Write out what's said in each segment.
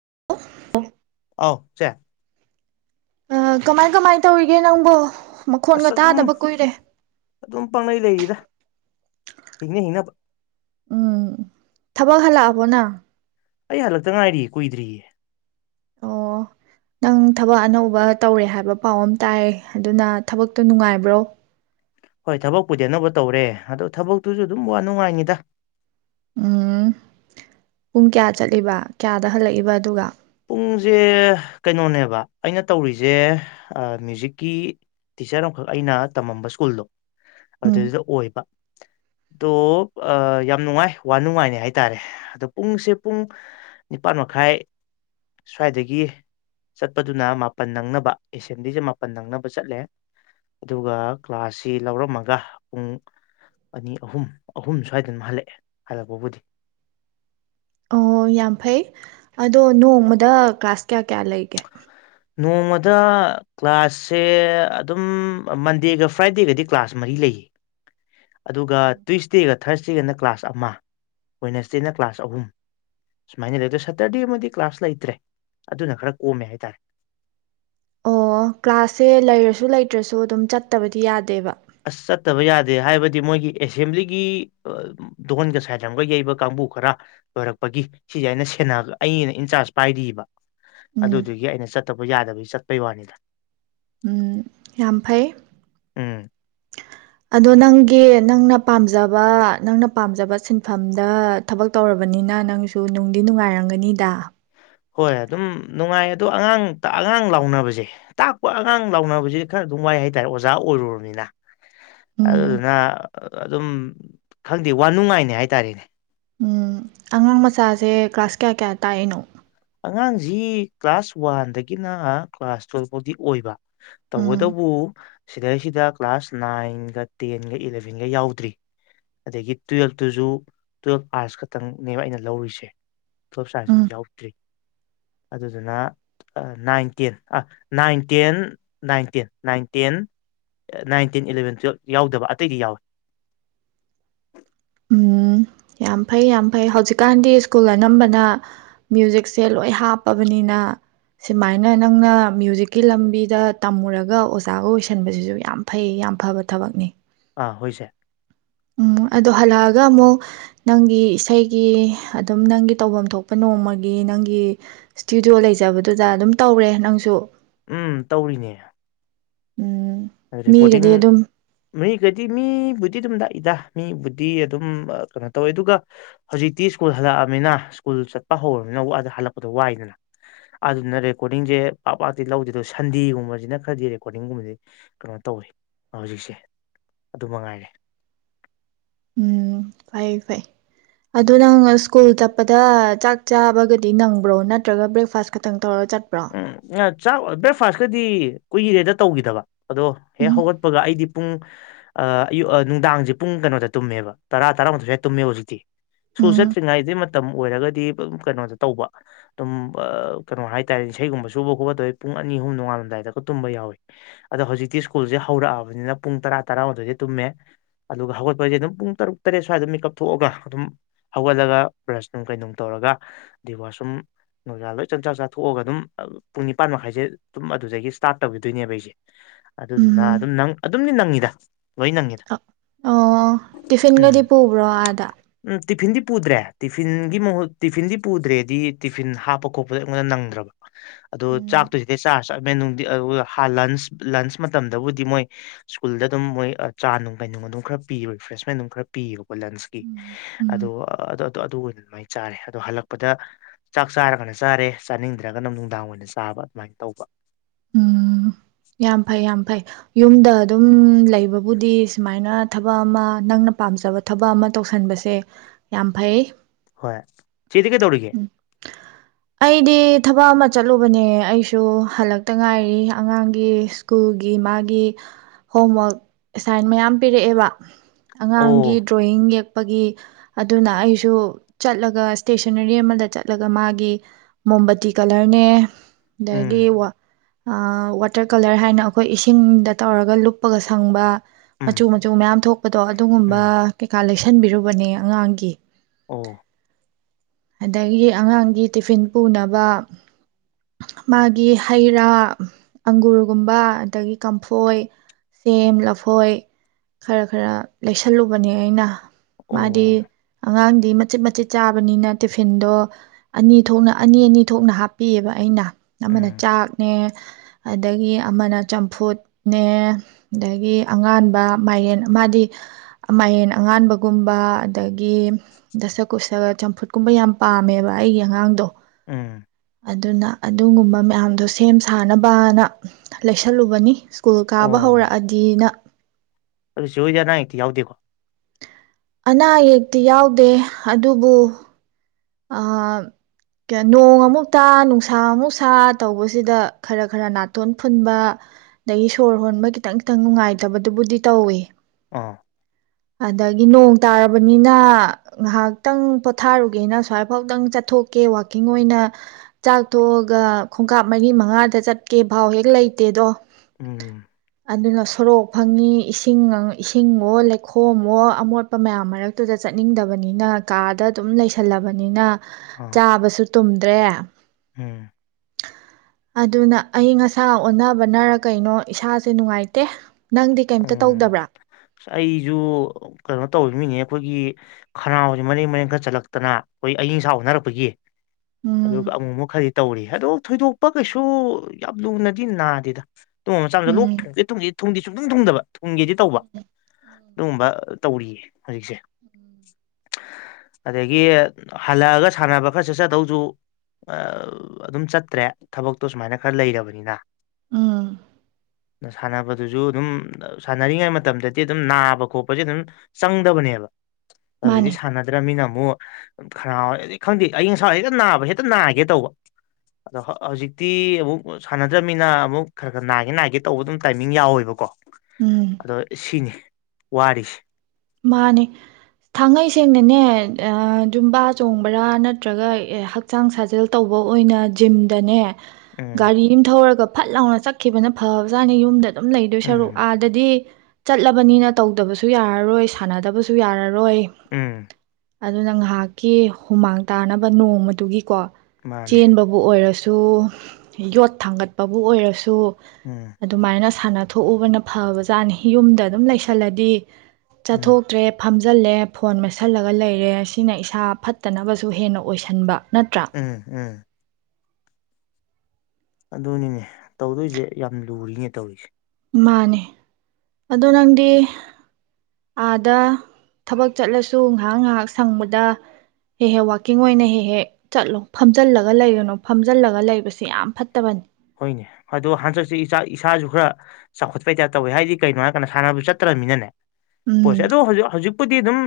[unintelligible] ꯑꯥꯎ ꯆꯦ ꯑ ꯀꯃꯥꯏ ꯀꯃꯥꯏ ꯇꯧꯔꯤꯒꯦ ꯅꯪꯕꯣ ꯃꯈꯣꯟꯒ ꯑꯁ ꯑꯗꯨꯝ ꯇꯥꯗꯕ ꯀꯨꯏꯔꯦ ꯑꯗꯨꯝ ꯄꯪꯂꯩ ꯂꯩꯔꯤꯗ ꯍꯤꯡꯅ ꯍꯤꯡꯅꯕ ꯎꯝ ꯊꯕꯛ ꯍꯜꯂꯛꯑꯕꯣ ꯅꯪ ꯑꯩ ꯍꯜꯂꯛꯇ ꯉꯥꯏꯔꯤꯌꯦ ꯀꯨꯏꯗ꯭ꯔꯤꯌꯦ ꯑꯣ ꯅꯪ ꯊꯕꯛ ꯑꯅꯧꯕ ꯇꯧꯔꯦ ꯍꯥꯏꯕ ꯄꯥꯎ ꯑꯝ ꯇꯥꯏ ꯑꯗꯨꯅ ꯊꯕꯛꯇꯣ ꯅꯨꯡꯉꯥꯏꯕ꯭ꯔꯣ ꯍꯣꯏ ꯊꯕꯛ ꯄꯨꯗꯤ ꯑꯅꯧꯕ ꯇꯧꯔꯦ ꯑꯗꯣ ꯊꯕꯛꯇꯨꯖꯨ ꯑꯗꯨꯝ ꯋꯥ ꯅꯨꯡꯉꯥꯏꯅꯤꯗ ꯎꯝ ꯄꯨꯡ ꯀꯌꯥ ꯆꯠꯂꯤꯕ ꯀꯌꯥꯗ ꯍꯜꯂꯛꯏꯕ ꯑꯗꯨꯒ ꯄꯨꯡꯖꯦ ꯀꯩꯅꯣꯅꯦꯕ ꯑꯩꯅ ꯇꯧꯔꯤꯖꯦ ꯑꯥ ꯃ꯭ꯌꯨꯖꯤꯛꯀꯤ ꯇꯤꯆꯔ ꯑꯝꯈꯛ ꯑꯩꯅ ꯇꯝꯃꯝꯕ ꯁ꯭ꯀꯨꯜꯗꯣ ꯎꯝ ꯑꯗꯨꯗꯨꯗ ꯑꯣꯏꯕ ꯑꯗꯣ ꯑꯥ ꯌꯥꯝ ꯅꯨꯡꯉꯥꯏ ꯋꯥ ꯅꯨꯡꯉꯥꯏꯅꯦ ꯍꯥꯏꯇꯥꯔꯦ ꯑꯗꯣ ꯄꯨꯡꯁꯦ ꯄꯨꯡ ꯅꯤꯄꯥꯜ ꯃꯈꯥꯏ ꯁ꯭ꯋꯥꯏꯗꯒꯤ ꯆꯠꯄꯗꯨꯅ ꯃꯥꯄꯟ ꯅꯪꯅꯕ ꯑꯦꯁꯦꯝꯕ꯭ꯂꯤꯖꯦ ꯃꯥꯄꯟ ꯅꯪꯅꯕ ꯆꯠꯂꯦ ꯑꯗꯨꯒ ꯀ꯭ꯂꯥꯁꯁꯤ ꯂꯧꯔꯝꯃꯒ ꯄꯨꯡ ꯑꯅꯤ ꯑꯍꯨꯝ ꯑꯍꯨꯝ ꯁ꯭ꯋꯥꯏꯗꯅꯨꯝ ꯍꯜꯂꯛꯑꯦ ꯍꯜꯂꯛꯄꯕꯨꯗꯤ ꯑꯣ ꯌꯥꯝ ꯐꯩ ꯑꯗꯣ ꯅꯣꯡꯃꯗ ꯀ꯭ꯂꯥꯁ ꯀꯌꯥ ꯀꯌꯥ ꯂꯩꯒꯦ ꯅꯣꯡꯃꯗ ꯀ꯭ꯂꯥꯁꯁꯦ ꯑꯗꯨꯝ ꯃꯟꯗꯦꯒ ꯐ꯭ꯔꯥꯏꯗꯦꯒꯗꯤ ꯀ꯭ꯂꯥꯁ ꯃꯔꯤ ꯂꯩꯌꯦ ꯑꯗꯨꯒ ꯇꯨꯏꯁꯗꯦꯒ ꯊꯔꯁꯗꯦꯒꯅ ꯀ꯭ꯂꯥꯁ ꯑꯃ ꯋꯦꯅꯁꯗꯦꯅ ꯀ꯭ꯂꯥꯁ ꯑꯍꯨꯝ ꯁꯨꯃꯥꯏꯅ ꯂꯩ ꯑꯗꯣ ꯁꯇꯔꯗꯦ ꯃꯗꯤ ꯀ꯭ꯂꯥꯁ ꯂꯩꯇ꯭ꯔꯦ ꯑꯗꯨꯅ ꯈꯔ ꯀꯣꯝꯃꯦ ꯍꯥꯏꯇꯥꯔꯦ ꯑꯣ ꯀ꯭ꯂꯥꯁꯁꯦ ꯂꯩꯔꯁꯨ ꯂꯩꯇ꯭ꯔꯁꯨ ꯑꯗꯨꯝ ꯆꯠꯇꯕꯗꯤ ꯌꯥꯗꯦꯕ ꯑꯁ ꯆꯠꯇꯕ ꯌꯥꯗꯦ ꯍꯥꯏꯕꯗꯤ ꯃꯣꯏꯒꯤ ꯑꯦꯁꯦꯝꯕ꯭ꯂꯤꯒꯤ ꯗꯣꯟꯒ ꯁꯥꯏꯗ꯭ꯔꯝꯒ ꯌꯩꯕ ꯀꯥꯡꯕꯨ ꯈꯔ ꯂꯣꯏꯔꯛꯄꯒꯤ ꯁꯤꯖꯦ ꯑꯩꯅ ꯁꯦꯅ ꯑꯩꯅ ꯏꯟꯆꯥꯔꯖ ꯄꯥꯏꯔꯤꯕ ꯎꯝ ꯑꯗꯨꯗꯨꯒꯤ ꯑꯩꯅ ꯆꯠꯇꯕ ꯌꯥꯗꯕꯒꯤ ꯆꯠꯄꯩ ꯋꯥꯅꯤꯗ ꯎꯝ ꯌꯥꯝ ꯐꯩ ꯎꯝ ꯑꯗꯣ ꯅꯪꯒꯤ ꯅꯪꯅ ꯄꯥꯝꯖꯕ ꯅꯪꯅ ꯄꯥꯝꯖꯕ ꯁꯤꯟꯐꯝꯗ ꯊꯕꯛ ꯇꯧꯔꯕꯅꯤꯅ ꯅꯪꯁꯨ ꯅꯨꯡꯗꯤ ꯅꯨꯡꯉꯥꯏꯔꯝꯒꯅꯤꯗ ꯍꯣꯏ ꯑꯗꯨꯝ ꯅꯨꯡꯉꯥꯏ ꯑꯗꯣ ꯑꯉꯥꯡ ꯇꯥ ꯑꯉꯥꯡ ꯂꯥꯎꯅꯕꯖꯦ ꯇꯥꯛꯄ ꯑꯉꯥꯡ ꯂꯥꯎꯅꯕꯖꯤ ꯈꯔ ꯑꯗꯨꯝ ꯋꯥꯏ ꯍꯥꯏꯇꯥꯔꯦ ꯑꯣꯖꯥ ꯑꯣꯏꯔꯨꯔꯝꯅꯤꯅ ꯎꯝ ꯑꯗꯨꯗꯨꯅ ꯑꯗꯨꯝ ꯈꯪꯗꯦ ꯋꯥ ꯅꯨꯡꯉꯥꯏꯅꯦ ꯍꯥꯏꯇꯥꯔꯦꯅꯦ ꯎꯝ ꯑꯉꯥꯡ ꯃꯆꯥꯁꯦ ꯀ꯭ꯂꯥꯁ ꯀꯌꯥ ꯀꯌꯥ ꯇꯥꯛꯏꯅꯣ ꯑꯉꯥꯡꯖꯤ ꯀ꯭ꯂꯥꯁ ꯋꯥꯟꯗꯒꯤꯅ ꯀ꯭ꯂꯥꯁ ꯇꯨꯌꯦꯜꯐ ꯐꯧꯗꯤ ꯑꯣꯏꯕ ꯇꯧꯕ ꯎꯝ ꯗꯕꯨ ꯁꯤꯗꯩꯁꯤꯗ ꯀ꯭ꯂꯥꯁ ꯅꯥꯏꯟꯒ ꯇꯦꯟꯒ ꯏꯂꯚꯦꯟꯒ ꯌꯥꯎꯗ꯭ꯔꯤ ꯑꯗꯒꯤ ꯇꯨꯌꯦꯜꯞꯇꯨꯖꯨ ꯇꯨꯌꯦꯜꯞ ꯑꯥꯔꯁ ꯈꯇꯪꯅꯦꯕ ꯑꯩꯅ ꯂꯧꯔꯤꯁꯦ ꯇꯨꯌꯦꯜꯞ ꯁꯥꯏꯟꯁ ꯎꯝ ꯌꯥꯎ ꯗꯔ꯭ꯤ ꯑꯗꯨꯗꯨꯅ ꯅꯥꯏꯟ ꯇꯦꯟ ꯑꯥ nine ten nine ten nine ten nine ten eleven twelve ꯌꯥꯎꯗꯕ ꯑꯇꯩꯗꯤ ꯌꯥꯎꯋꯦ ꯎꯝ ꯌꯥꯝ ꯐꯩ ꯌꯥꯝ ꯐꯩ ꯍꯧꯖꯤꯛꯀꯥꯟꯗꯤ ꯁ꯭ꯀꯨꯜ ꯑꯅꯝꯕꯅ ꯃ꯭ꯌꯨꯖꯤꯛꯁꯦ ꯂꯣꯏ ꯍꯥꯞꯄꯕꯅꯤꯅ ꯁꯨꯃꯥꯏꯅ ꯅꯪꯅ ꯃ꯭ꯌꯨꯖꯤꯛꯀꯤ ꯂꯝꯕꯤꯗ ꯇꯝꯃꯨꯔꯒ ꯑꯣꯖꯥꯒ ꯑꯣꯏꯁꯟꯕꯖꯤꯖꯨ ꯌꯥꯝ ꯐꯩ ꯌꯥꯝ ꯐꯕ ꯊꯕꯛꯅꯤ ꯑ ꯍꯣꯏ ꯆꯦ ꯎꯝ ꯑꯗꯣ ꯍꯜꯂꯛꯑꯒ ꯑꯃꯨꯛ ꯅꯪꯒꯤ ꯏꯁꯩꯒꯤ ꯑꯗꯨꯝ ꯅꯪꯒꯤ ꯇꯧꯕꯝ ꯊꯣꯛꯄ ꯅꯣꯡꯃꯒꯤ ꯅꯪꯒꯤ ꯏꯁꯇꯨꯗꯤꯑꯣ ꯂꯩꯖꯕꯗꯨꯗ ꯑꯗꯨꯝ ꯇꯧꯔꯦ ꯅꯪꯁꯨ ꯎꯝ ꯇꯧꯔꯤꯅꯦ ꯎꯝ ꯔꯦꯀꯣꯗꯤꯡ ꯃꯤꯒꯗꯤ ꯑꯗꯨꯝ ꯃꯤꯒꯗꯤ ꯃꯤꯕꯨꯗꯤꯗꯨꯝ ꯂꯥꯛꯏ ꯏꯗꯥ ꯃꯤꯕꯨꯗꯤ ꯑꯗꯨꯝ ꯀꯩꯅꯣ ꯇꯧꯋꯦ ꯑꯗꯨꯒ ꯍꯧꯖꯤꯛꯇꯤ ꯁ꯭ꯀꯨꯜ ꯍꯜꯂꯛꯑꯃꯤꯅ ꯁ꯭ꯀꯨꯜ ꯆꯠꯄ ꯍꯧꯔꯃꯤꯅ [unintelligible] ꯍꯜꯂꯛꯄꯗꯣ ꯋꯥꯏꯗꯅ ꯑꯗꯨꯅ ꯔꯦꯀꯣꯔꯗꯤꯡꯖꯦ ꯄꯥꯛ ꯄꯥꯛꯇꯤ ꯂꯧꯗꯦ ꯑꯗꯨ ꯁꯟꯗꯦꯒꯨꯝꯕꯖꯤꯅ ꯈꯔꯗꯤ ꯔꯦꯀꯣꯔꯗꯤꯡꯒꯨꯝꯕꯗꯤ ꯀꯅꯣ ꯇꯧꯋꯤ ꯍꯧꯖꯤꯛꯁꯦ ꯑꯗꯨ ꯃꯉꯥꯏꯔꯦ ꯎꯝ ꯐꯩ ꯐꯩ ꯑꯗꯨꯣ ꯅꯪ ꯁ꯭ꯀꯨꯜ ꯆꯠꯄꯗ ꯆꯥꯛ ꯆꯥꯕꯒꯗꯤ ꯅꯪꯕ꯭ꯔꯣ ꯅꯠꯇ꯭ꯔꯒ ꯕ꯭ꯔꯦꯛꯐꯥꯁ ꯈꯇꯪ ꯇꯧꯔ ꯆꯠꯄ꯭ꯔꯣ ꯎꯝ ꯆꯥꯛ ꯕ꯭ꯔꯦꯛꯐꯥꯁꯀꯗꯤ ꯀꯨꯏꯔꯦꯗ ꯇꯧꯈꯤꯗꯕ ꯑꯗꯣ ꯍꯦꯛ ꯎꯝ ꯍꯧꯒꯠꯄꯒ ꯑꯩꯗꯤ ꯄꯨꯡ ꯑꯌꯨꯛ ꯅꯨꯡꯗꯥꯡꯁꯦ ꯄꯨꯡ ꯀꯩꯅꯣꯗ ꯇꯨꯝꯃꯦꯕ ꯇꯔꯥ ꯇꯔꯥꯃꯊꯛ ꯁ꯭ꯋꯥꯏ ꯇꯨꯝꯃꯦꯕ ꯍꯧꯖꯤꯛꯇꯤ ꯁꯨꯜ ꯎꯝ ꯆꯠꯇ꯭ꯔꯤꯉꯩꯗꯩ ꯃꯇꯝ ꯑꯣꯏꯔꯒꯗꯤꯝ ꯀꯩꯅꯣꯗ ꯇꯧꯕ ꯑꯗꯨꯝ ꯀꯩꯅꯣ ꯍꯥꯏ ꯍꯥꯏꯇꯥꯔꯗꯤ ꯏꯁꯩꯒꯨꯝꯕ ꯁꯨꯕ ꯈꯣꯠꯄ ꯇꯧꯋꯤ ꯄꯨꯡ ꯑꯍ ꯅꯉꯥꯜꯂꯝꯗꯥꯏꯗꯒꯀ ꯇꯨꯝꯕ ꯌꯥꯎꯋꯤ ꯑꯗꯣꯖꯤꯤ꯭ꯀꯨꯜꯁꯦ ꯍꯧꯔꯛꯑꯕꯅꯤꯅ ꯄꯨꯡ ꯇꯔꯥ ꯇꯔꯥꯍꯨꯝꯗꯣꯏꯗꯤ ꯇꯨꯝꯃꯦ ꯑꯗꯨꯒ ꯍꯧꯒꯠꯄꯁꯦ ꯑꯗꯨꯝ ꯄꯨꯡ ꯇꯔꯨꯛ ꯇꯔꯦꯠ ꯁ꯭ꯋꯥꯏꯗ ꯃꯤꯀꯞ ꯊꯣꯛꯑꯒ ꯑꯗꯨꯝ ꯍꯧꯒꯠꯂꯒ ꯕ꯭ꯔꯁ ꯅꯨꯡ ꯀꯩꯅꯨꯡ ꯇꯧꯔꯒ ꯗꯤꯋꯥꯁ ꯔꯨꯝ ꯅꯨꯡꯖꯥ ꯂꯣꯏ ꯆꯪ ꯆꯥꯛ ꯆ ꯊꯣꯛꯑꯒ ꯑꯗꯨꯝ ꯄꯨꯡ ꯅꯤꯄꯥꯟ ꯃꯈꯥꯏꯁꯦ ꯑꯗꯨꯝ ꯑꯗꯨꯗꯒꯤ ꯏꯁꯇꯥꯔꯠ ꯇꯧꯈꯤꯗꯣꯏꯅꯦꯕ ꯑꯩꯁꯦ ꯑꯗꯨꯗꯨꯅ ꯎꯝ ꯑꯗꯨꯝ ꯅꯪ ꯑꯗꯨꯝꯗꯤ ꯅꯪꯉꯤꯗ ꯂꯣꯏ ꯅꯪꯉꯤꯗ ꯑꯣ ꯎꯝ ꯇꯤꯐꯤꯟꯒꯗꯤ ꯄꯨꯕ꯭ꯔꯣ ꯑꯥꯗ ꯎꯝ ꯇꯤꯐꯤꯟꯗꯤ ꯄꯨꯗ꯭ꯔꯦ ꯇꯤꯐꯤꯟꯒꯤ ꯃꯍꯨ ꯇꯤꯐꯤꯟꯗꯤ ꯄꯨꯗ꯭ꯔꯦꯗꯤ ꯇꯤꯐꯤꯟ ꯍꯥꯞꯄ ꯈꯣꯠꯄꯗ ꯑꯩꯉꯣꯟꯗ ꯅꯪ ꯗ꯭ꯔꯥꯕ ꯑꯗꯨꯗ ꯎꯝ ꯆꯥꯛꯇꯨ ꯁꯤꯗꯩ ꯆꯥꯔ ꯆꯥꯛꯃꯦꯟ ꯅꯨꯡꯗꯤ ꯑꯗꯨꯒ ꯂꯟꯁ ꯂꯟꯁ ꯃꯇꯝꯗꯕꯨꯗꯤ ꯃꯣꯏ ꯁ꯭ꯀꯨꯜꯗ ꯑꯗꯨꯝ ꯃꯣꯏ ꯆꯥꯅꯨꯡ ꯀꯩꯅꯨꯡ ꯑꯗꯨꯝ ꯈꯔ ꯄꯤꯕ ꯔꯤꯐ꯭ꯔꯦꯁꯃꯦꯟ ꯑꯗꯨꯝ ꯈꯔ ꯄꯤꯌꯨꯀꯣ ꯂꯟꯁꯀꯤ ꯎꯝ ꯎꯝ ꯑꯗꯣ ꯑ ꯑꯗꯨ ꯑꯣꯏꯅ ꯑꯗꯨꯃꯥꯏꯅ ꯆꯥꯔꯦ ꯑꯗꯣ ꯍꯜꯂꯛꯄꯗ ꯆꯥꯛ ꯆꯥꯔꯒꯅ ꯆꯥꯔꯦ ꯆꯥꯅꯤꯡꯗ꯭ꯔꯒꯅꯝ ꯅꯨꯡꯗꯥꯡ ꯑꯣꯏꯅ ꯆꯥꯕ ꯑꯗꯨꯃꯥꯏꯅ ꯇꯧꯕ ꯎꯝ ꯌꯥꯝ ꯐꯩ ꯌꯥꯝ ꯐꯩ ꯌꯨꯝꯗ ꯑꯗꯨꯝ ꯂꯩꯕꯕꯨꯗꯤ ꯁꯨꯃꯥꯏꯅ ꯊꯕꯛ ꯑꯃ ꯅꯪꯅ ꯄꯥꯝꯖꯕ ꯊꯕꯛ ꯑꯃ ꯇꯧꯁꯟꯕꯁꯦ ꯌꯥꯝ ꯐꯩ ꯍꯣꯏ ꯆꯦꯗꯤ ꯀꯩꯗꯧꯔꯤꯒꯦ ꯎꯝ ꯑꯩꯗꯤ ꯊꯕꯛ ꯑꯃ ꯆꯠꯂꯨꯕꯅꯦ ꯑꯩꯁꯨ ꯍꯜꯂꯛꯇ ꯉꯥꯏꯔꯤ ꯑꯉꯥꯡꯒꯤ ꯁ꯭ꯀꯨꯜꯒꯤ ꯃꯥꯒꯤ ꯍꯣꯝꯋꯛ ꯑꯦꯁꯥꯏꯟ ꯃꯌꯥꯝ ꯄꯤꯔꯛꯑꯦꯕ ꯑꯉꯥꯡꯒꯤ ꯑꯣ ꯗ꯭ꯔꯣꯌꯤꯡ ꯄꯒꯤ ꯑꯗꯨꯅ ꯑꯩꯁꯨ ꯆꯠꯂꯒ ꯏꯁꯇꯦꯁꯟ ꯅꯔꯤ ꯑꯃꯗ ꯆꯠꯂꯒ ꯃꯥꯒꯤ ꯃꯣꯝꯕꯇꯤ ꯀꯂꯔꯅꯦ ꯑꯗꯒꯤ ꯎꯝ ꯋꯥꯇꯔ ꯀꯂꯔ ꯍꯥꯏꯅ ꯑꯩꯈꯣꯏ ꯏꯁꯤꯡꯗ ꯇꯧꯔꯒ ꯂꯨꯞꯄꯒ ꯁꯪꯕ ꯃꯆꯨ ꯎꯝ ꯃꯆꯨ ꯃꯌꯥꯝ ꯊꯣꯛꯄꯗꯣ ꯑꯗꯨꯒꯨꯝꯕ ꯎꯝ ꯀꯩꯀꯥ ꯂꯩꯁ ꯁꯟꯕꯤꯔꯨꯕꯅꯦ ꯑꯉꯥꯡꯒꯤ ꯑꯣ ꯑꯗꯒꯤ ꯑꯉꯥꯡꯒꯤ ꯇꯤꯐꯤꯟ ꯄꯨꯅꯕ ꯃꯥꯒꯤ ꯍꯩ ꯔꯥ ꯑꯪꯒꯨꯔ ꯒꯨꯝꯕ ꯑꯗꯒꯤ ꯀꯝꯐꯣꯏ ꯁꯦꯝ ꯂꯐꯣꯏ ꯈꯔ ꯈꯔ ꯂꯩꯁꯜꯂꯨꯕꯅꯦ ꯑꯩꯅ ꯃꯥꯗꯤ ꯑꯣ ꯑꯉꯥꯡ ꯃꯆꯦꯠ ꯃꯆꯦꯠ ꯆꯥꯕꯅꯤꯅ ꯇꯤꯐꯤꯟꯗꯣ ꯑꯅꯤ ꯊꯣꯛꯅ ꯑꯅꯤ ꯑꯅꯤ ꯊꯣꯛꯅ ꯍꯥꯞꯄꯤꯑꯕ ꯑꯩꯅ ꯑꯃꯅ ꯎꯝ ꯆꯥꯛꯅꯦ ꯑꯗꯒꯤ ꯑꯃꯅ ꯆꯝꯐꯨꯠꯅꯦ ꯑꯗꯒꯤ ꯑꯉꯥꯟꯕ ꯃꯥꯏꯔꯦꯟ ꯃꯥꯗꯤ ꯃꯥꯏꯔꯦꯟ ꯑꯉꯥꯟꯕꯒꯨꯝꯕ ꯑꯗꯒꯤ ꯗꯥꯁꯛꯀꯨꯠꯁꯒ ꯆꯝꯐꯨꯠ ꯀꯨꯝꯕ ꯌꯥꯝ ꯄꯥꯝꯃꯦꯕ ꯑꯩꯒꯤ ꯑꯉꯥꯡꯗꯣ ꯎꯝ ꯑꯗꯨꯅ ꯑꯗꯨꯒꯨꯝꯕ ꯃꯌꯥꯝꯗꯣ ꯁꯦꯝ ꯁꯥꯅꯕꯅ ꯂꯩꯁꯜꯂꯨꯕꯅꯤ ꯁ꯭ꯀꯨꯜ ꯀꯥꯕ ꯑꯣ ꯍꯧꯔꯛꯑꯗꯤꯅ ꯑꯗꯨ ꯆꯦ ꯍꯣꯏꯗꯤ ꯑꯅꯥ ꯑꯌꯦꯛꯇꯤ ꯌꯥꯎꯗꯦꯀꯣ ꯑꯅꯥ ꯌꯦꯛꯇꯤ ꯌꯥꯎꯗꯦ ꯑꯗꯨꯕꯨ ꯑ ꯅꯣꯡ ꯑꯃꯨꯛꯇꯥ ꯅꯨꯡꯁꯥ ꯑꯃꯨꯛ ꯁꯥ ꯇꯧꯕꯁꯤꯗ ꯈꯔ ꯈꯔ ꯅꯥꯇꯣꯟ ꯐꯨꯟꯕ ꯑꯗꯒꯤ ꯁꯣꯔ ꯍꯣꯟꯕ ꯈꯤꯇꯪ ꯈꯤꯇꯪ ꯅꯨꯡꯉꯥꯏꯇꯕꯗꯨꯕꯨꯗꯤ ꯇꯧꯋꯦ ꯑꯥ ꯑꯗꯒꯤ ꯅꯣꯡ ꯇꯥꯔꯕꯅꯤꯅ ꯉꯥꯏꯍꯥꯛꯇꯪ ꯄꯣꯊꯥꯔꯨꯒꯦꯅ ꯁ꯭ꯋꯥꯏꯐꯥꯎꯗꯪ ꯆꯠꯊꯣꯛꯀꯦ ꯋꯥꯛꯀꯤꯡ ꯑꯣꯏꯅ ꯆꯥꯛꯊꯣꯛꯑꯒ ꯈꯣꯡꯀꯥꯞ ꯃꯔꯤ ꯃꯉꯥꯗ ꯆꯠꯀꯦ ꯐꯥꯎ ꯍꯦꯛ ꯂꯩꯇꯦꯗꯣ ꯎꯝ ꯑꯗꯨꯅ ꯁꯣꯔꯣꯛ ꯐꯪꯉꯤ ꯏꯁꯤꯡ ꯏꯁꯤꯡꯉꯣ ꯂꯩꯈꯣꯝꯃꯣ ꯑꯃꯣꯠꯄ ꯃꯌꯥꯝ ꯃꯔꯛꯇꯨꯗ ꯆꯠꯅꯤꯡꯗꯕꯅꯤꯅ ꯀꯥꯗ ꯑꯗꯨꯝ ꯂꯩꯁꯜꯂꯕ ꯇꯕꯅꯤꯅ ꯑꯥ ꯆꯥꯕꯁꯨ ꯇꯨꯝꯗ꯭ꯔꯦ ꯎꯝ ꯑꯗꯨꯅ ꯑꯏꯪ ꯑꯁꯥ ꯑꯣꯟꯅꯕꯅꯔ ꯀꯩꯅꯣ ꯏꯁꯥꯁꯦ ꯅꯨꯡꯉꯥꯏꯇꯦ ꯅꯪꯗꯤ ꯀꯩꯝꯇ ꯎꯝ ꯇꯧꯗꯕ꯭ꯔꯥ ꯑꯩꯁꯨ ꯀꯩꯅꯣ ꯇꯧ ꯃꯤꯉ ꯑꯩꯈꯣꯏꯒꯤ ꯈꯅꯥꯎꯁꯦ ꯃꯦꯡ ꯃꯔꯦꯡ ꯈꯔ ꯆꯜꯂꯛꯇꯅ ꯑꯩꯈꯣꯏ ꯑꯏꯤꯡꯁꯥ ꯍꯅꯔꯛꯄꯒꯤ ꯎꯝ ꯑꯗꯨꯒ ꯑꯃꯨꯛ ꯑꯃꯨꯛ ꯈꯔꯗꯤ ꯇꯧꯔꯤ ꯍꯗꯣꯛ ꯊꯣꯏꯗꯣꯛꯄ ꯀꯩꯁꯨ ꯌꯥꯝ ꯂꯨꯅꯗꯤ ꯅꯥꯗꯦꯗ ꯆꯂ ꯂꯣꯛ ꯎꯝ ꯊ ꯊꯨꯡꯒꯤ ꯑꯗꯨꯝ ꯊꯨꯡꯗꯕ ꯊꯨꯡꯒꯤꯗꯤ ꯇꯧꯕ ꯎꯝ ꯑꯗꯨꯒꯨꯝꯕ ꯇꯧꯔꯤꯌꯦ ꯍꯧꯖꯤꯛꯁꯦ ꯑꯗꯒꯤ ꯍꯜꯂꯛꯑꯒ ꯁꯥꯟꯅꯕ ꯈꯔ ꯆꯠꯆꯗꯧꯖ ꯑꯗꯨꯝ ꯆꯠꯇ꯭ꯔꯦ ꯊꯕꯛꯇꯣ ꯁꯨꯃꯥꯏꯅ ꯈꯔ ꯂꯩꯔꯕꯅꯤꯅ ꯑꯥ ꯁꯥꯟꯕꯗꯨ ꯁꯨ ꯑꯗꯨꯝ ꯁꯥꯟꯅꯔꯤꯉꯩ ꯃꯇꯝꯗꯗꯤ ꯑꯗꯨꯝ ꯅꯥꯕ ꯈꯣꯠꯄꯁꯦ ꯑꯗꯨꯝ ꯆꯪꯗꯕꯅꯦꯕ ꯁꯨꯗꯤ ꯃꯥꯅꯦ ꯁꯥꯟꯅꯗ ꯑꯃ ꯃꯤ ꯅꯝ ꯑꯃꯛ ꯈꯔ ꯈꯪꯗꯦ ꯑꯏꯤꯡ ꯑꯁꯥ ꯍꯦꯛꯇ ꯅꯥꯕ ꯍꯦꯛꯇ ꯅꯥꯒꯦ ꯇꯧꯕ ꯑꯗꯣ ꯍꯧꯖꯤꯛꯇꯤ ꯑꯃꯨꯛ ꯁꯥꯟꯅꯗ꯭ꯔꯕꯃꯤꯅ ꯑꯃꯨꯛ ꯈꯔ ꯈꯔ ꯅꯥꯒꯦ ꯅꯥꯒꯦ ꯇꯧꯕ ꯑꯗꯨꯝ ꯇꯥꯏꯃꯤꯡ ꯌꯥꯎꯋꯦꯕ ꯂꯨꯀꯣ ꯎꯝ ꯑꯗꯣ ꯁꯤꯅꯤ ꯋꯥꯔꯤꯁ ꯃꯥꯅꯦ ꯊꯥꯡꯉꯩ ꯁꯦꯡꯅꯅꯦ ꯨꯝꯕꯥ ꯆꯣꯡꯕꯔꯥ ꯅꯠꯇ꯭ꯔꯒ ꯍꯛꯆꯥꯡ ꯁꯥꯖꯦꯜ ꯇꯧꯕ ꯑꯣꯏꯅ ꯖꯤꯝꯗꯅꯦ ꯎꯝ ꯒꯥꯔꯤꯅꯤ ꯊꯧꯔꯒ ꯐꯠ ꯂꯥꯎꯅ ꯆꯠꯈꯤꯕꯅ ꯐꯕ ꯆꯥꯅꯤ ꯌꯨꯝꯗ ꯑꯗꯨꯝ ꯂꯩꯗꯣꯏ ꯁꯔꯨꯛ ꯎꯝ ꯑꯥꯗꯗꯤ ꯆꯠꯂꯕꯅꯤꯅ ꯇꯧꯗꯕꯁꯨ ꯌꯥꯔꯔꯣꯏ ꯁꯥꯟꯅꯗꯕꯁꯨ ꯌꯥꯔꯔꯣꯏ ꯇꯣꯏ ꯎꯝ ꯑꯗꯨꯅ ꯉꯥꯏꯍꯥꯛꯀꯤ ꯍꯨꯃꯥꯡ ꯇꯥꯅꯕ ꯅꯣꯡꯃꯗꯨꯒꯤꯀꯣ ꯃꯥꯅꯦ ꯆꯦꯟꯕꯕꯨ ꯑꯣꯏꯔꯁꯨ ꯑꯗꯨ ꯌꯣꯠ ꯊꯥꯡꯒꯠꯄꯕꯨ ꯑꯣꯏꯔꯁꯨ ꯎꯝ ꯑꯗꯨꯃꯥꯏꯅ ꯁꯥꯟꯅ ꯊꯣꯛꯎꯕꯅ ꯐꯕꯖꯥꯠꯅꯤ ꯌꯨꯝꯗ ꯑꯗꯨꯝ ꯂꯩꯁꯜꯂꯗꯤ ꯎꯝ ꯆꯠꯊꯣꯛꯇ꯭ꯔꯦ ꯐꯝ ꯐꯥꯖꯤꯜꯂꯦ ꯐꯣꯟ ꯃꯦꯠꯁꯤꯜꯂꯒ ꯂꯩꯔꯦ ꯁꯤꯅ ꯏꯁꯥ ꯐꯠꯇꯅꯕꯁꯨ ꯍꯦꯟꯅ ꯑꯣꯏꯁꯟꯕ ꯅꯠꯇ꯭ꯔꯥ ꯎꯝ ꯎꯝ ꯑꯗꯨꯅꯤꯅꯦ ꯇꯧꯗꯣꯏꯁꯦ ꯌꯥꯝ ꯂꯨꯔꯤꯅꯦ ꯇꯧꯔꯤꯁꯦ ꯃꯥꯅꯦ ꯑꯗꯣ ꯅꯪꯗꯤ ꯑꯥꯗ ꯊꯕꯛ ꯆꯠꯂꯁꯨ ꯉꯥꯏꯍꯥꯛ ꯉꯥꯏꯍꯥꯛ ꯁꯪꯕꯗ ꯍꯦꯛ ꯍꯦꯛ ꯋꯥꯥꯛꯀꯤꯡ ꯑꯣꯏꯅ ꯍꯦꯛ ꯍꯦꯛ ꯆꯠꯂꯣ ꯐꯝꯖꯜꯂꯒ ꯂꯩꯒꯨꯅꯨ ꯐꯝꯖꯤꯜꯂꯒ ꯂꯩꯕꯁꯦ ꯌꯥꯝ ꯐꯠꯇꯕꯅꯤ ꯍꯣꯏꯅꯦ ꯑꯗꯣ ꯍꯟꯗꯛꯁ ꯏꯁꯥꯁꯨ ꯈꯔ ꯆꯥꯎꯈꯠꯄꯩꯇꯥꯔ ꯇꯧꯋꯦ ꯍꯥꯏꯗꯤ ꯀꯩꯅꯣ ꯍꯥꯏꯔ ꯀꯥꯟꯗ ꯁꯥꯟꯅꯕꯁꯨ ꯆꯠꯇ꯭ꯔꯃꯤꯅꯅꯦ ꯎꯝ ꯄꯩꯁꯥ ꯑꯗꯨ ꯍꯧꯖꯤ ꯍꯧꯖꯤꯛ ꯄꯨꯗꯤ ꯑꯗꯨꯝ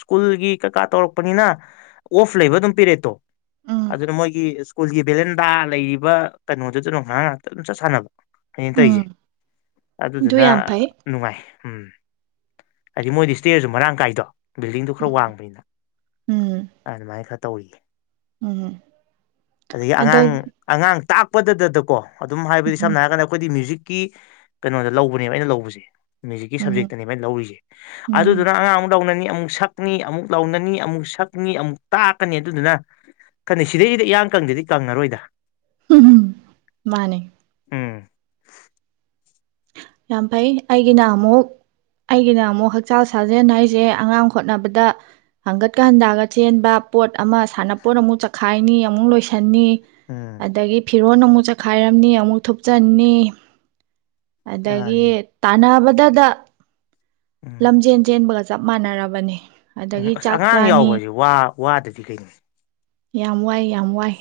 ꯁ꯭ꯀꯨꯜꯒꯤ ꯀꯀꯥ ꯇꯧꯔꯛꯄꯅꯤꯅ ꯑꯣꯐ ꯂꯩꯕ ꯑꯗꯨꯝ ꯄꯤꯔꯦꯠꯇꯣ ꯎꯝ ꯑꯗꯨꯅ ꯃꯣꯏꯒꯤ ꯁ꯭ꯀꯨꯜꯒꯤ ꯕꯦꯂꯦꯟꯗꯥ ꯂꯩꯔꯤꯕ ꯀꯩꯅꯣꯗꯨꯁꯨ ꯑꯗꯨꯝ ꯉꯔꯥꯡ ꯉꯥꯛꯇ ꯑꯗꯨꯝ ꯆꯠ ꯁꯥꯟꯅꯕ ꯑꯩꯅ ꯎꯝ ꯇꯧꯔꯤꯁꯦ ꯑꯗꯨ ꯑꯗꯨꯗꯨꯅ ꯌꯥꯝ ꯐꯩ ꯅꯨꯡꯉꯥꯏ ꯎꯝ ꯍꯥꯏꯗꯤ ꯃꯣꯏꯗꯤ ꯏꯁ꯭ꯇꯦꯖꯁꯨ ꯃꯔꯥꯡ ꯀꯥꯏꯗꯣ ꯕꯤꯜꯗꯤꯡꯗꯨꯣ ꯈꯔ ꯎꯝ ꯋꯥꯡꯕꯅꯤꯅ ꯎꯝ ꯑꯗꯨꯃꯥꯏꯅ ꯈꯔ ꯇꯧꯔꯤ ꯎꯝ ꯑꯗꯒꯤ ꯑꯗ ꯑꯉꯥꯡ ꯑꯉꯥꯡ ꯇꯥꯛ ꯎ ꯄꯄꯗꯗꯗꯀꯣ ꯑꯗꯨꯝ ꯍꯥꯏꯕꯗꯤ ꯎꯝ ꯁꯝꯅ ꯍꯥꯏꯔꯒꯗ ꯑꯩꯈꯣꯏꯗꯤ ꯃ꯭ꯌꯨꯖꯤꯛ ꯀꯤ ꯀꯩꯅꯣꯗ ꯂꯧꯕꯅꯦꯕ ꯑꯩꯅ ꯂꯧꯕꯁꯦ ꯃ꯭ꯌꯨꯖꯤꯛꯀꯤ ꯎꯝ ꯁꯕꯖꯦꯛꯇꯅꯦꯕꯥꯏꯅ ꯂꯧꯔꯤꯁꯦ ꯎꯝ ꯑꯗꯨꯗꯨꯅ ꯑꯉꯥꯡ ꯑꯃꯨꯛꯗꯧꯅ ꯑꯃꯨꯛ ꯁꯛꯅꯤ ꯑꯃꯨꯛ ꯂꯧꯥꯎꯅꯅꯤ ꯑꯃꯨꯛ ꯁꯛꯅꯤ ꯑꯃꯨꯛ ꯇꯥꯛꯀꯅꯤ ꯑꯗꯨꯗꯨꯅ ꯈꯟꯅꯩ ꯁꯤꯗꯩꯁꯤꯗꯤ ꯏꯌꯥꯡ ꯀꯪꯗꯗꯤ ꯀꯪꯉꯔꯣꯏꯗ ꯃꯥꯅꯦ ꯎꯝ ꯌꯥꯝ ꯐꯩ ꯑꯩꯒꯤꯅ ꯑꯃꯨꯛ ꯑꯩꯒꯤꯅ ꯑꯃꯨꯛ ꯍꯛꯆꯥꯡ ꯁꯥꯖꯦꯜ ꯍꯥꯏꯁꯦ ꯑꯉꯥꯡ ꯈꯣꯠꯅꯕꯗ ꯍꯪꯒꯠꯀ ꯍꯟꯗꯥꯒ ꯆꯦꯟꯕ ꯄꯣꯠ ꯑꯃ ꯁꯥꯟꯅꯄꯣꯠ ꯑꯃꯨꯛ ꯆꯈꯥꯏꯅꯤ ꯑꯃꯨꯛ ꯂꯣꯏꯁꯟꯅꯤ ꯎꯝ ꯑꯗꯒꯤ ꯐꯤ ꯣꯟ ꯑꯃꯨꯛ ꯆꯈꯥꯏꯔꯝꯅꯤ ꯑꯃꯨꯛ ꯊꯨꯞꯆꯟꯅꯤ ꯑꯗꯒꯤ ꯃꯥꯅꯤ ꯇꯥꯟꯅꯕ ꯗꯗꯥ ꯎꯝ ꯂꯝꯖꯦꯟꯖꯦꯟꯕ ꯆꯞ ꯃꯥꯟꯅꯔꯕꯅꯤ ꯎꯝ ꯑꯗꯒꯤ ꯑꯁ ꯆꯥꯛ ꯑꯉꯥꯡ ꯆꯥꯅꯤ ꯌꯥꯎꯕꯁꯦ ꯋꯥ ꯋꯥꯗꯗꯤ ꯀꯩꯅꯣ ꯌꯥꯝ ꯋꯥꯏ ꯌꯥꯝ ꯋꯥꯏ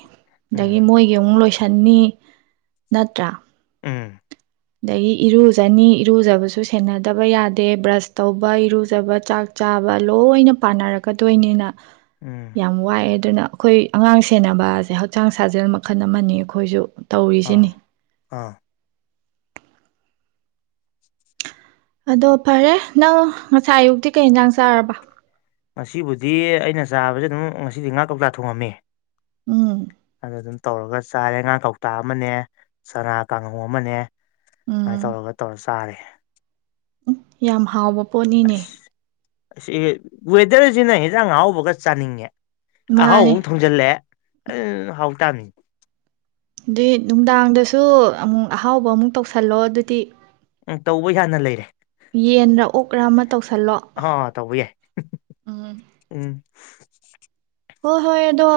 ꯎꯝ ꯑꯗꯒꯤ ꯃꯣꯏꯒꯤ ꯑꯃꯨꯛ ꯂꯣꯏꯁꯟ ꯁꯟꯅꯤ ꯅꯠꯇ꯭ꯔꯥ ꯎꯝ ꯑꯗꯒꯤ ꯏꯔꯨꯖꯅꯤ ꯏꯔꯨꯖꯕꯁꯨ ꯁꯦꯟꯅꯗꯕ ꯌꯥꯗꯦ ꯕ꯭ꯔꯁ ꯇꯧꯕ ꯏꯔꯨꯖꯕ ꯆꯥꯛ ꯆꯥꯕ ꯂꯣꯏꯅ ꯄꯥꯅꯔꯛꯀꯗꯣꯏꯅꯤꯅ ꯎꯝ ꯌꯥꯝ ꯋꯥꯏꯑꯦ ꯑꯗꯨꯅ ꯑꯩꯈꯣꯏ ꯑꯉꯥꯡ ꯁꯦꯟꯅꯕꯁꯦ ꯍꯛꯆꯥꯡ ꯁꯥꯖꯦꯜ ꯃꯈꯜ ꯑꯃꯅꯤ ꯑꯩꯈꯣꯏꯁꯨ ꯑꯥ ꯇꯧꯔꯤꯁꯤꯅꯤ ꯑꯥ ꯑꯗꯣ ꯐꯔꯦ ꯅꯪ ꯉꯁꯥꯏ ꯑꯌꯨꯛꯇꯤ ꯀꯩ ꯏꯟꯖꯥꯡ ꯆꯥꯔꯕ ꯉꯁꯤꯕꯨꯗꯤ ꯑꯩꯅ ꯆꯥꯕꯁꯦ ꯑꯗꯨꯝ ꯉꯁꯤꯗꯤ ꯉꯥ ꯀꯧꯇꯥ ꯊꯣꯡꯉꯝꯃꯦ ꯎꯝ ꯑꯗꯨꯝ ꯇꯧꯔꯒ ꯆꯥꯔꯦ ꯉꯥ ꯀꯧꯇꯥ ꯑꯃꯅꯦ ꯁꯅꯥ ꯀꯥꯡꯍꯧ ꯑꯃꯅꯦ ꯁꯃꯥꯏꯅ ꯇꯧꯔꯒ ꯇꯧꯔ ꯆꯥꯔꯦ ꯎ ꯌꯥꯝ ꯍꯥꯎꯕ ꯄꯣꯅꯤꯅꯦ ꯑꯁ ꯑꯁꯤ ꯋꯦꯗꯔꯁꯤꯅ ꯌꯦꯟꯖꯥꯡ ꯍꯥꯎꯕꯒ ꯆꯥꯅꯤꯡꯉꯦ ꯑꯍꯥꯎ ꯃꯥꯅꯦ ꯊꯣꯡꯖꯤꯜꯂꯦ ꯑꯗꯨ ꯍꯥꯎ ꯇꯥꯅꯤ ꯑꯗꯨꯏ ꯅꯨꯡꯗꯥꯡꯗꯁꯨ ꯑꯃꯨꯛ ꯑꯍꯥꯎꯕ ꯑꯃꯨꯛ ꯇꯧꯁꯜꯂꯣ ꯑꯗꯨꯗꯤ ꯎꯝ ꯇꯧꯕ ꯍꯅ ꯂꯩꯔꯦ ꯌꯦꯟꯔ ꯑꯣꯛꯔ ꯑꯃ ꯇꯧꯁꯜꯂꯣ ꯑꯥ ꯇꯧꯕ ꯌꯥꯏ ꯎꯝ ꯎꯝ [inaudible] ꯍꯣꯏ ꯍꯣꯏ ꯑꯗꯣ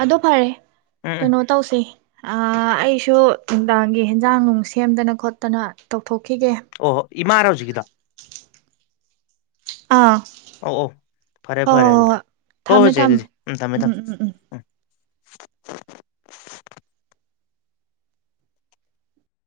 ꯑꯗꯣ ꯐꯔꯦ ꯎꯝ ꯎꯝ ꯀꯩꯅꯣ ꯇꯧꯁꯦ ꯑꯩꯁꯨ ꯅꯨꯡꯗꯥꯡꯒꯤ ꯍꯦꯟꯖꯥꯡ ꯅꯨꯡ ꯁꯦꯝꯗꯅ ꯈꯣꯠꯇꯅ ꯇꯧꯊꯣꯛ ꯈꯤꯒꯦ ꯏꯃꯥꯔ ꯍꯧꯖꯤꯒꯤꯗ ꯑꯥ ꯑꯧ ꯑꯣꯧ ꯐꯔꯦ ꯍꯣꯏ ꯐꯔꯦ ꯍꯣꯏ ꯑꯗꯨꯗꯤ ꯍꯣꯏ ꯍꯣ ꯊꯝꯃꯦ ꯍꯣꯏꯁꯦ ꯊꯝꯃꯦ ꯑꯗꯨꯗꯤ ꯎꯝ ꯊꯝꯃꯦ ꯊꯝꯃꯦ ꯎꯝ